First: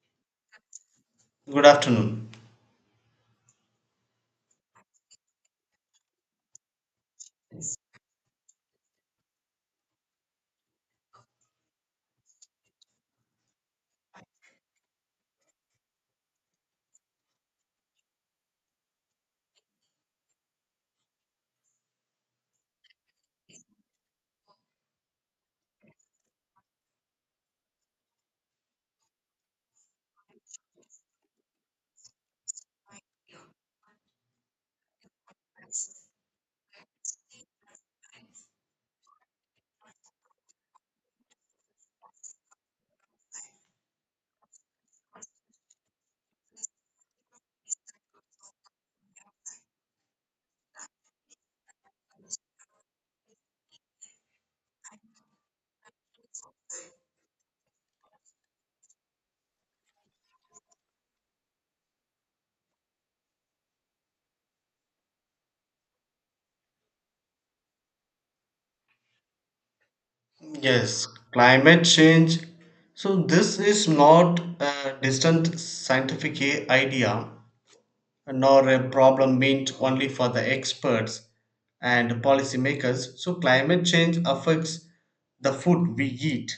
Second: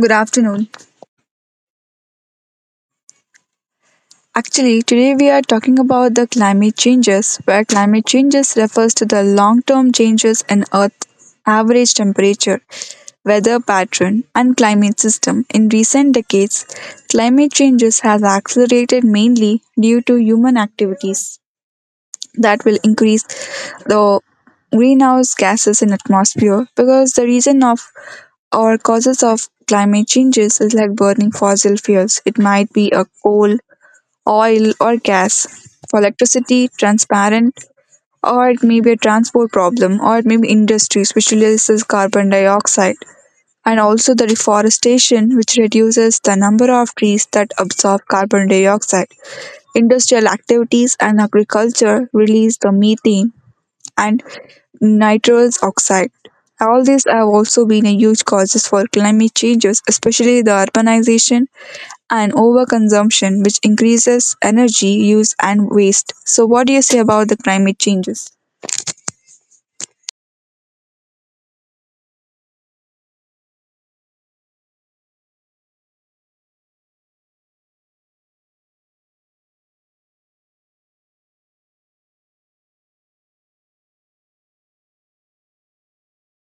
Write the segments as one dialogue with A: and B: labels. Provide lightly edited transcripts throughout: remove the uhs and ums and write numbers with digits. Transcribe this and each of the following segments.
A: Good afternoon.
B: Good afternoon.
A: Actually, today we are talking about the climate changes, where climate changes refers to the long-term changes in Earth's average temperature, weather pattern, and climate system. In recent decades, climate changes has accelerated mainly due to human activities that will increase the greenhouse gases in atmosphere, because the reason of or causes of climate changes is like burning fossil fuels. It might be a coal, oil, or gas. For electricity, transparent, or it may be a transport problem, or it may be industry which releases carbon dioxide, and also the reforestation which reduces the number of trees that absorb carbon dioxide. Industrial activities and agriculture release the methane and nitrous oxide. All these have also been a huge causes for climate changes, especially the urbanization and overconsumption, which increases energy use and waste. So, what do you say about the climate changes?
B: Yes, climate change. So this is not a distant scientific idea, nor a problem meant only for the experts and policymakers. So climate change affects the food we eat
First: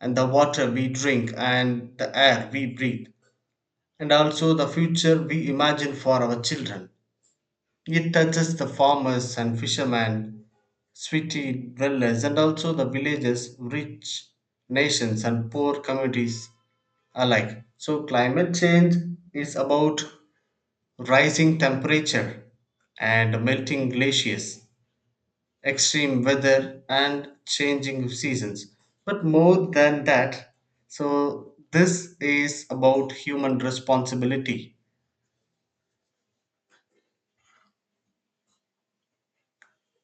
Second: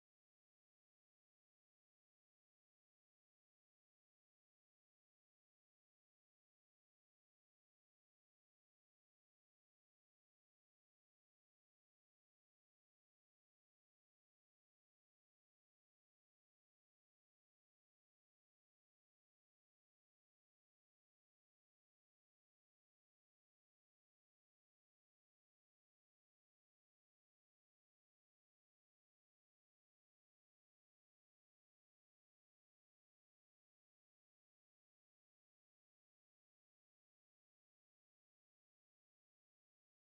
B: and the water we drink and the air we breathe and also the future we imagine for our children. It touches the farmers and fishermen, city dwellers, and also the villages, rich nations, and poor communities alike. So climate change is about rising temperature and melting glaciers, extreme weather, and changing of seasons. But more than that, so this is about human responsibility.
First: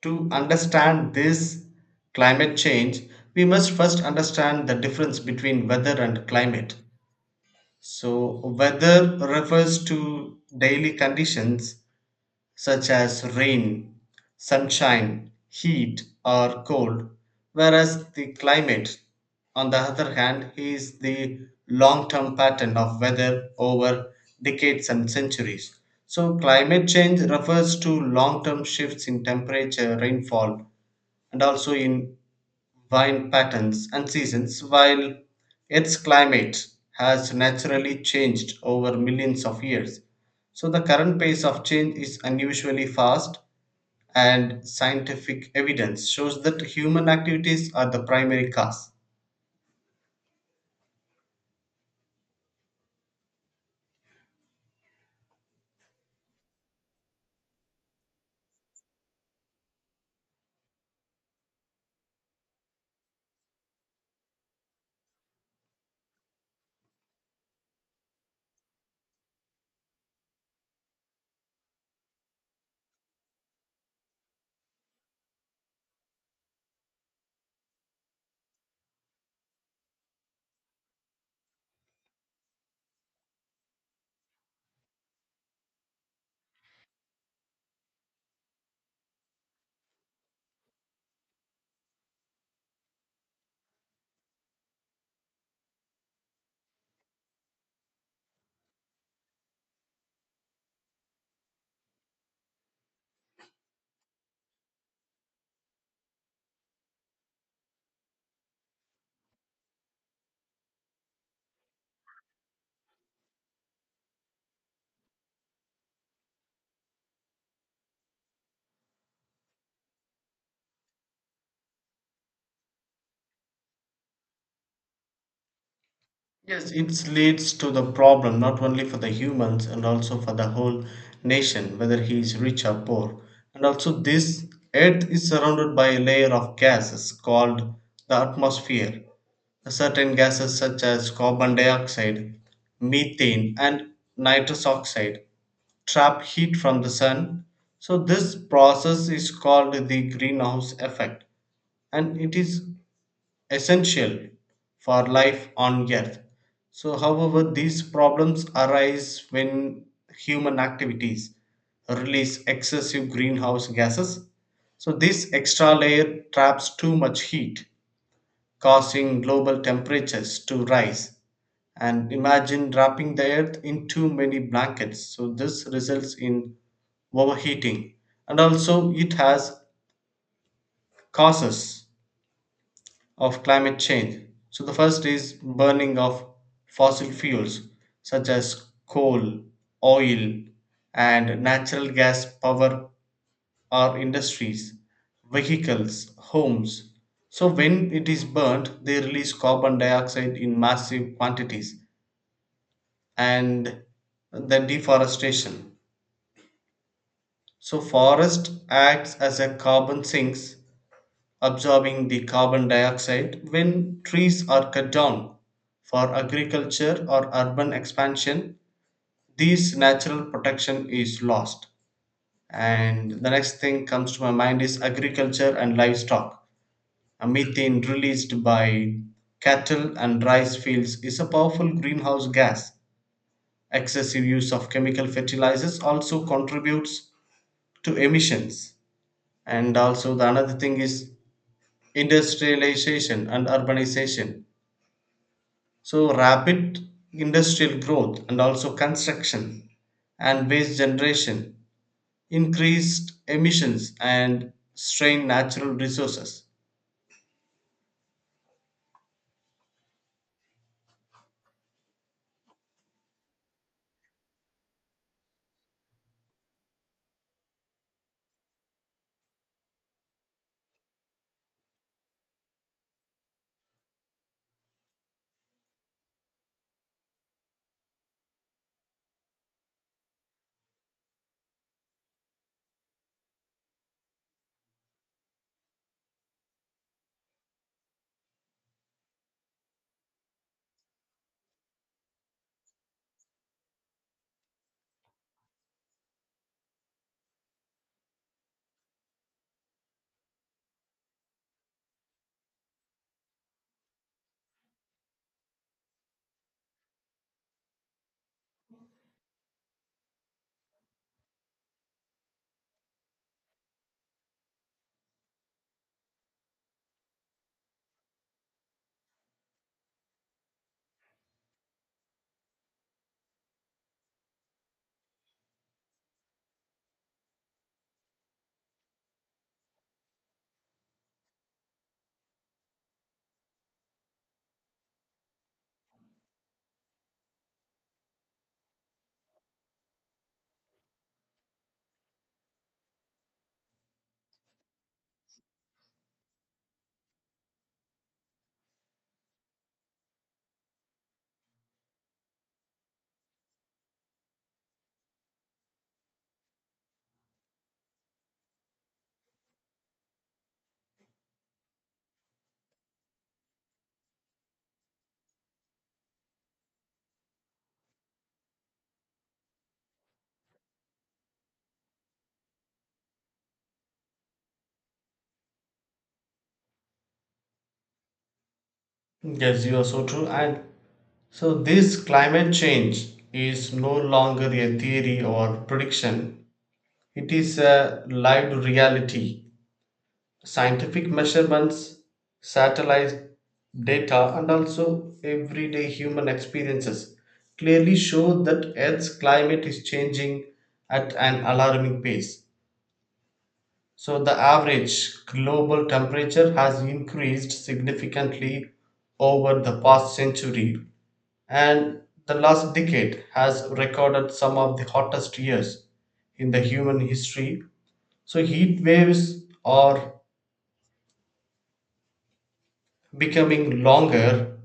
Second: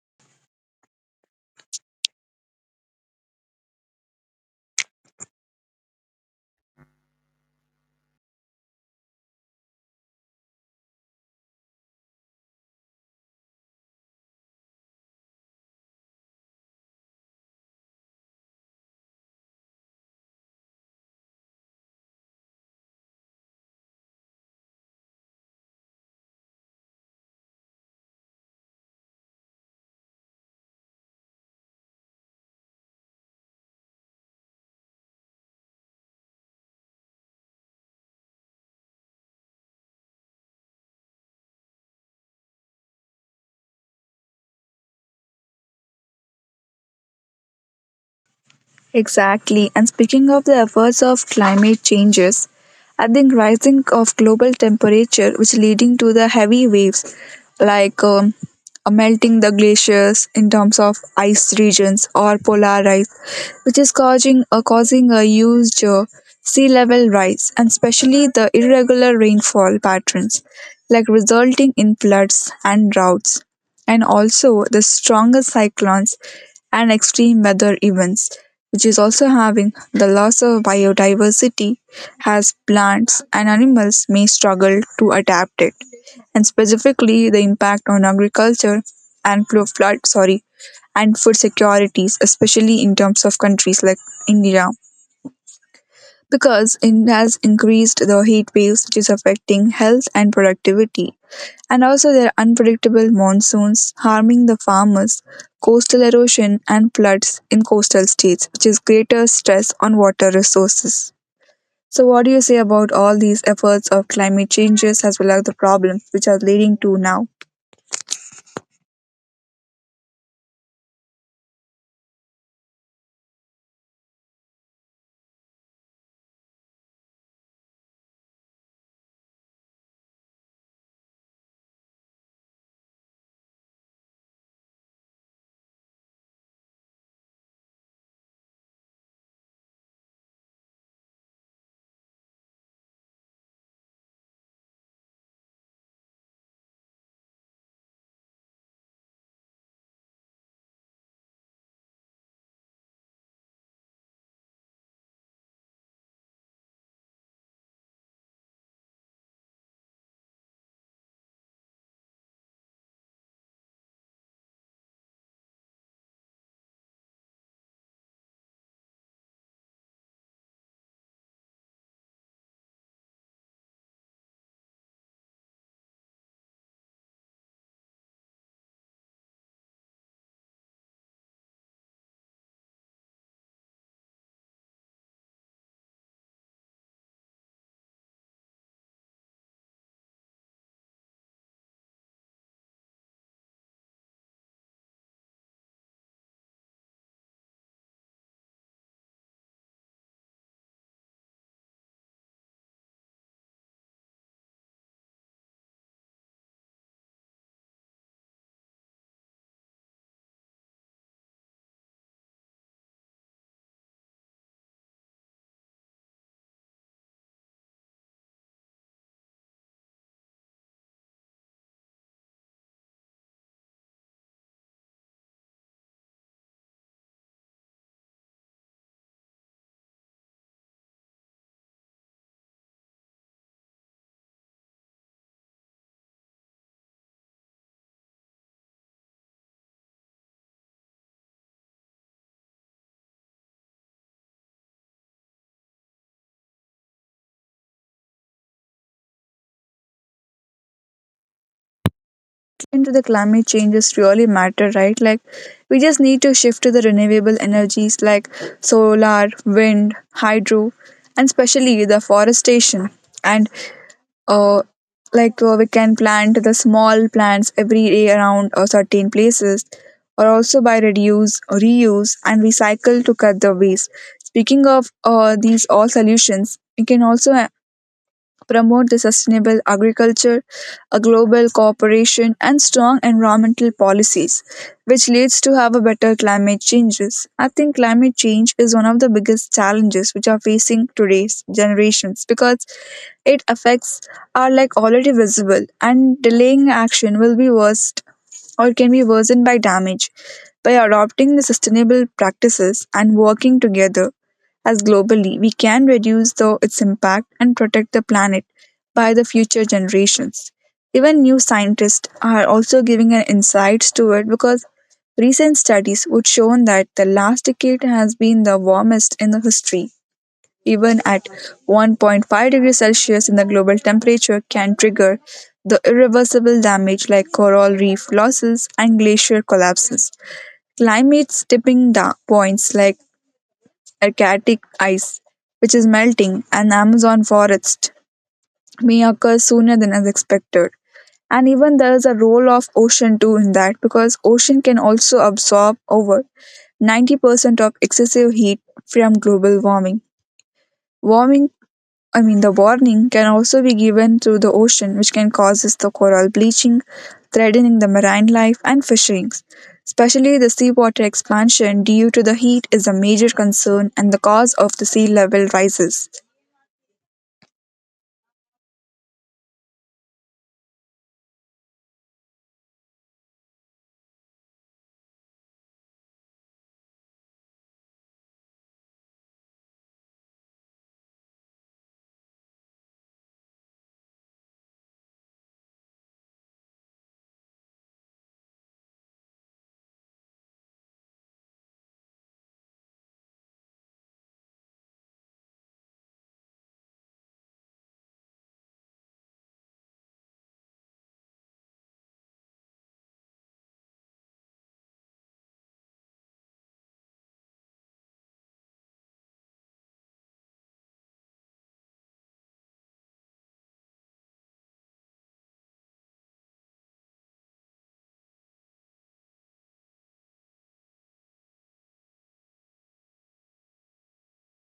B: To understand this climate change, we must first understand the difference between weather and climate. So weather refers to daily conditions such as rain, sunshine, heat, or cold, whereas the climate, on the other hand, is the long term pattern of weather over decades and centuries. So climate change refers to long term shifts in temperature, rainfall, and also in vine patterns and seasons, while Earth's climate has naturally changed over millions of years. So the current pace of change is unusually fast, and scientific evidence shows that human activities are the primary cause.
A: Exactly. And speaking of the efforts of climate changes, I think rising of global temperature, which leading to the heavy waves, like melting the glaciers in terms of ice regions or polar ice, which is causing causing a huge sea level rise, and especially the irregular rainfall patterns, like resulting in floods and droughts, and also the stronger cyclones and extreme weather events, which is also having the loss of biodiversity as plants and animals may struggle to adapt it, and specifically the impact on agriculture and flood, sorry, and food securities, especially in terms of countries like India. Because it has increased the heat waves, which is affecting health and productivity, and also their unpredictable monsoons harming the farmers, coastal erosion, and floods in coastal states, which is greater stress on water resources. So, what do you say about all these efforts of climate changes as well as the problems which are leading to now?
B: Yes, it leads to the problem not only for the humans and also for the whole nation, whether he is rich or poor. And also, this Earth is surrounded by a layer of gases called the atmosphere. Certain gases, such as carbon dioxide, methane, and nitrous oxide, trap heat from the sun. So this process is called the greenhouse effect, and it is essential for life on earth. So however, these problems arise when human activities release excessive greenhouse gases. So this extra layer traps too much heat, causing global temperatures to rise, and imagine wrapping the earth in too many blankets. So this results in overheating, and also it has causes of climate change. So the first is burning of fossil fuels such as coal, oil, and natural gas power our industries, vehicles, homes. So when it is burnt, they release carbon dioxide in massive quantities, and the deforestation. So forest acts as a carbon sinks, absorbing the carbon dioxide when trees are cut down for agriculture or urban expansion. This natural protection is lost. And the next thing comes to my mind is agriculture and livestock. A methane released by cattle and rice fields is a powerful greenhouse gas. Excessive use of chemical fertilizers also contributes to emissions. And also the another thing is industrialization and urbanization. So rapid industrial growth and also construction and waste generation
A: Into the
B: increased
A: climate
B: emissions
A: changes really
B: and
A: matter, right? Like,
B: strain natural
A: we just need to
B: resources.
A: shift to the renewable energies like solar, wind, hydro, and especially the forestation and uh, we can plant the small plants every day around certain places, or also by reduce reuse and recycle to cut the waste. Speaking of these all solutions, we can also promote the sustainable agriculture, a global cooperation and strong environmental policies, which leads to have a better climate changes. I think climate change is one of the biggest challenges which are facing today's generations, because it affects are like already visible and delaying action will be worst or can be worsened by damage. By adopting the sustainable practices and working together, as globally we can reduce the, its impact and protect the planet by the future generations. Even new scientists are also giving an insights to it, because recent studies would show that the last decade has been the warmest in the history. Even at 1.5 degrees Celsius in the global temperature can trigger the irreversible damage like coral reef losses and glacier collapses. Climate's tipping points like Arctic ice, which is melting, and Amazon forest may occur sooner than as expected. And even there is a role of ocean too in that, because ocean can also absorb over 90% of excessive heat from global warming. Warming, I mean the warning, can also be given through the ocean, which can causes the coral bleaching, threatening the marine life and fisheries. Especially the seawater expansion due to the heat is a major concern and the cause of the sea level rises.
B: Yes, you are so true. And so this climate change is no longer a theory or prediction, it is a lived reality. Scientific measurements, satellite data, and also everyday human experiences clearly show that Earth's climate is changing at an alarming pace. So the average global temperature has increased significantly over the past century, and the last decade has recorded some of the hottest years in the human history. So heat waves are becoming longer,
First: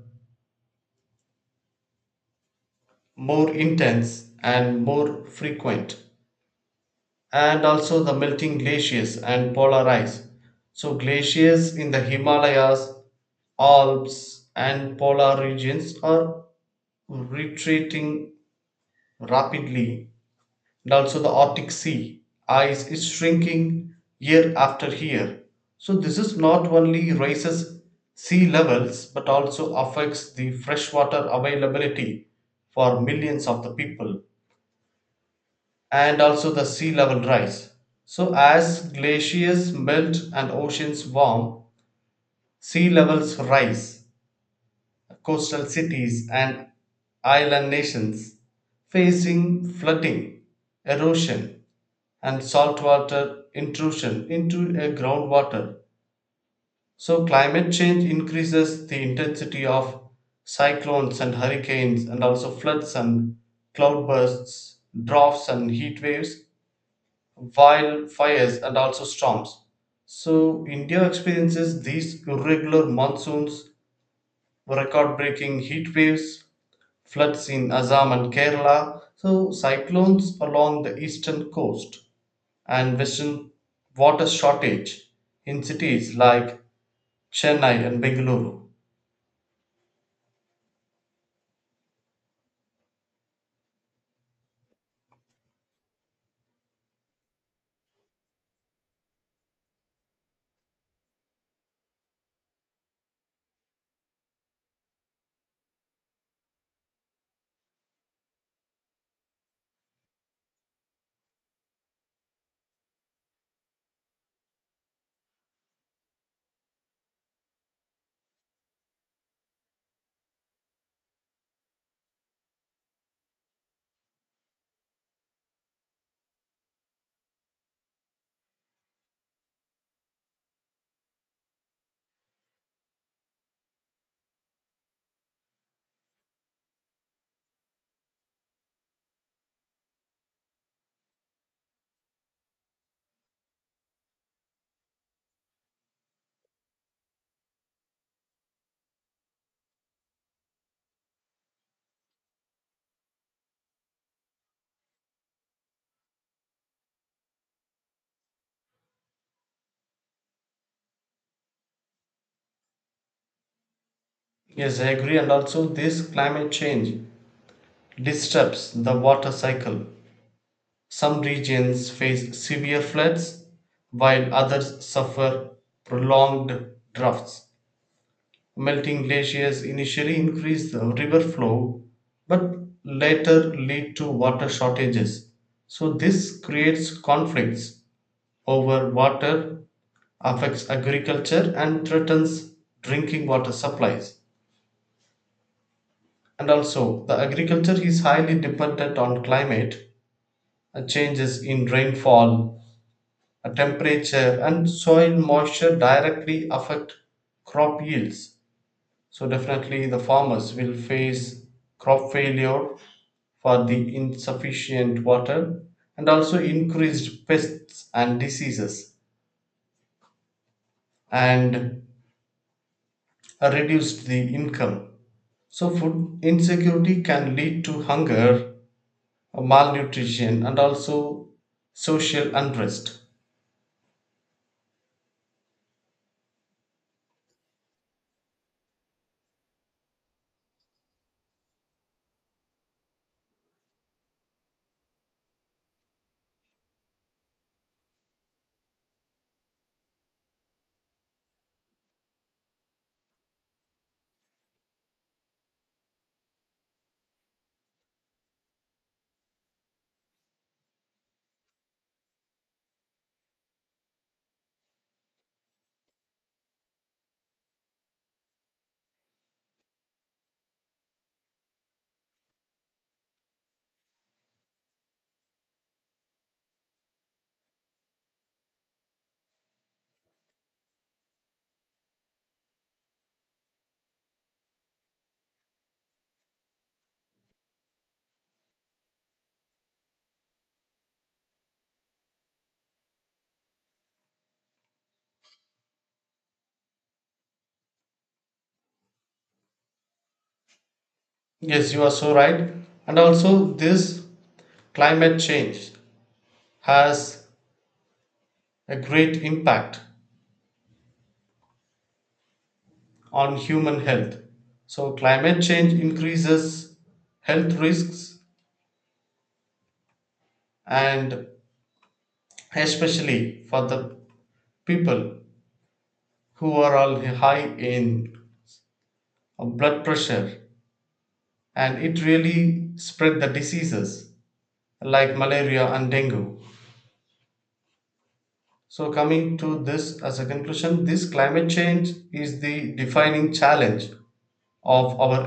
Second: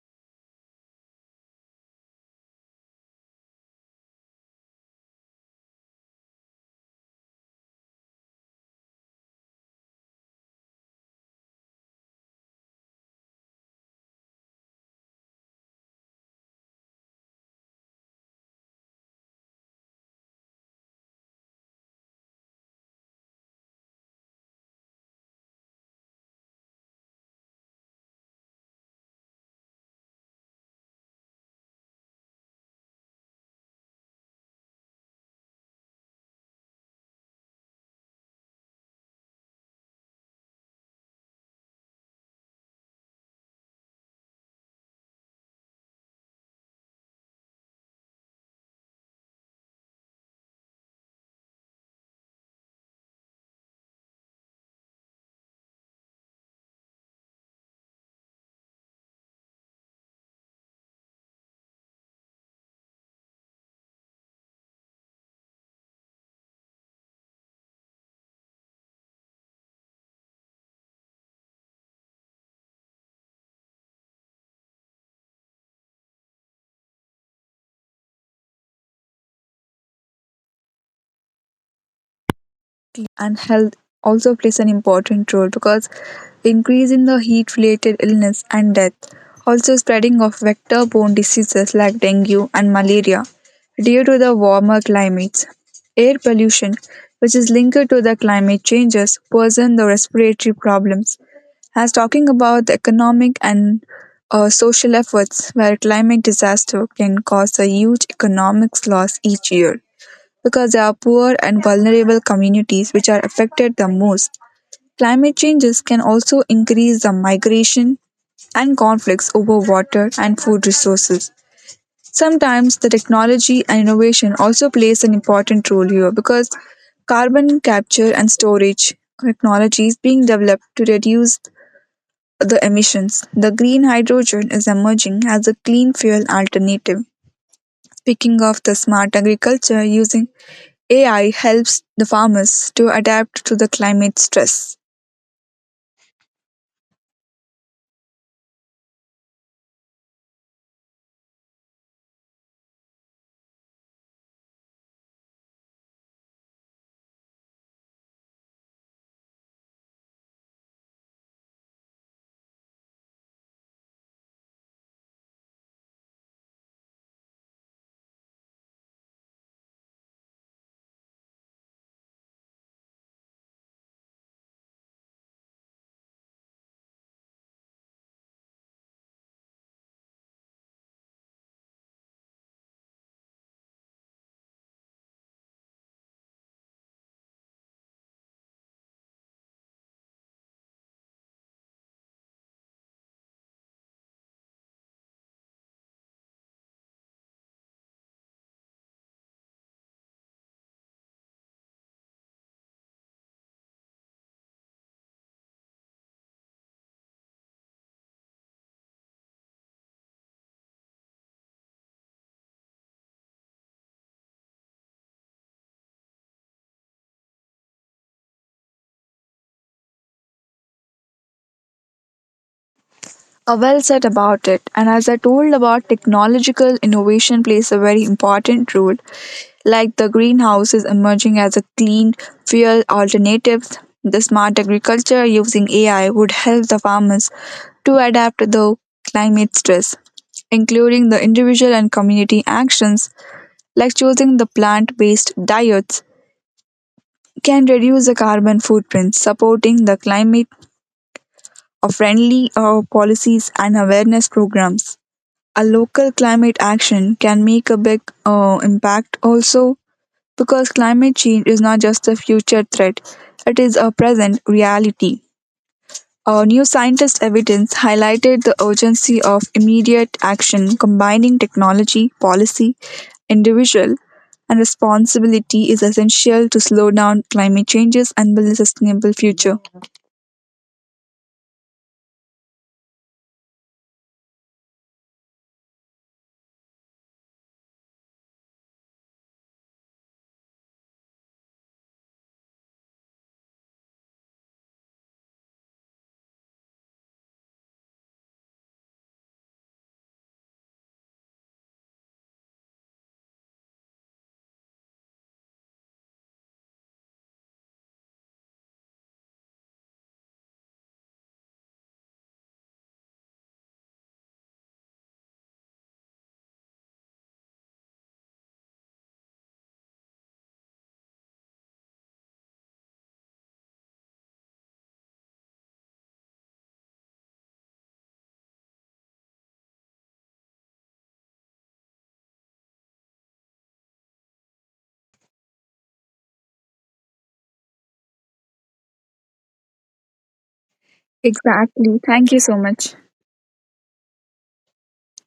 B: more intense, and more frequent. And also the melting glaciers and polar ice, so glaciers in the Himalayas, Alps, and polar regions are retreating rapidly. And also the Arctic sea ice is shrinking year after year. So this is not only raises sea levels but also affects the freshwater availability for millions of the people, and also the sea level rise. So as glaciers melt and oceans warm, sea levels rise, coastal cities and island nations facing flooding, erosion, and saltwater intrusion into a groundwater. So climate change increases the intensity of cyclones and hurricanes, and also floods and cloudbursts, droughts and heat waves, wildfires, and also storms. So India experiences these irregular monsoons, record-breaking heat waves, floods in Assam and Kerala, so cyclones along the eastern coast and
A: And
B: western
A: health
B: water
A: also plays an
B: shortage
A: important role,
B: in
A: because
B: cities like
A: increase in the heat
B: Chennai
A: related
B: and
A: illness
B: Bengaluru.
A: and death, also spreading of vector borne diseases like dengue and malaria due to the warmer climates, air pollution which is linked to the climate changes worsen the respiratory problems. As talking about the economic and social efforts, where climate disaster can cause a huge economic loss each year, because they are poor and vulnerable communities which are affected the most. Climate changes can also increase the migration and conflicts over water and food resources. Sometimes the technology and innovation also plays an important role here, because carbon capture and storage technologies being developed to reduce the emissions. The green hydrogen is emerging as a clean fuel alternative. Speaking of the smart agriculture using AI helps the farmers to adapt to the climate stress.
B: Yes, I agree, and also this climate change disturbs the water cycle. Some regions face severe floods, while others suffer prolonged droughts. Melting glaciers initially increase the river flow, but later lead to water shortages. So this creates conflicts over water, affects agriculture, and threatens drinking water supplies. And also, the agriculture is highly dependent on climate, changes in rainfall, temperature, and soil moisture directly affect crop yields. So definitely the farmers will face crop failure for the insufficient water, and also increased pests and diseases, and
A: Well said
B: reduced the
A: about it. And
B: income.
A: as I told
B: So
A: about
B: food
A: technological
B: insecurity can
A: innovation
B: lead
A: plays a
B: to
A: very
B: hunger,
A: important role, like the
B: malnutrition, and
A: greenhouse is
B: also
A: emerging as a clean
B: social
A: fuel
B: unrest.
A: alternative. The smart agriculture using AI would help the farmers to adapt to the climate stress, including the individual and community actions like choosing the plant based diets can reduce the carbon footprint, supporting the climate of friendly policies and awareness programs. A local climate action can make a big impact also, because climate change is not just a future threat, it is a present reality. New scientist evidence highlighted the urgency of immediate action. Combining technology, policy, individual, and responsibility is essential to slow down climate changes and build a sustainable future.
B: Yes, you are so right. And also this climate change has a great impact on human health. So climate change increases health risks, and especially for the people who are all high in blood pressure, and it really spread the diseases like malaria and dengue. So, coming to this as a conclusion, this climate change
A: Exactly. Thank you
B: is
A: so
B: the
A: much.
B: defining challenge of our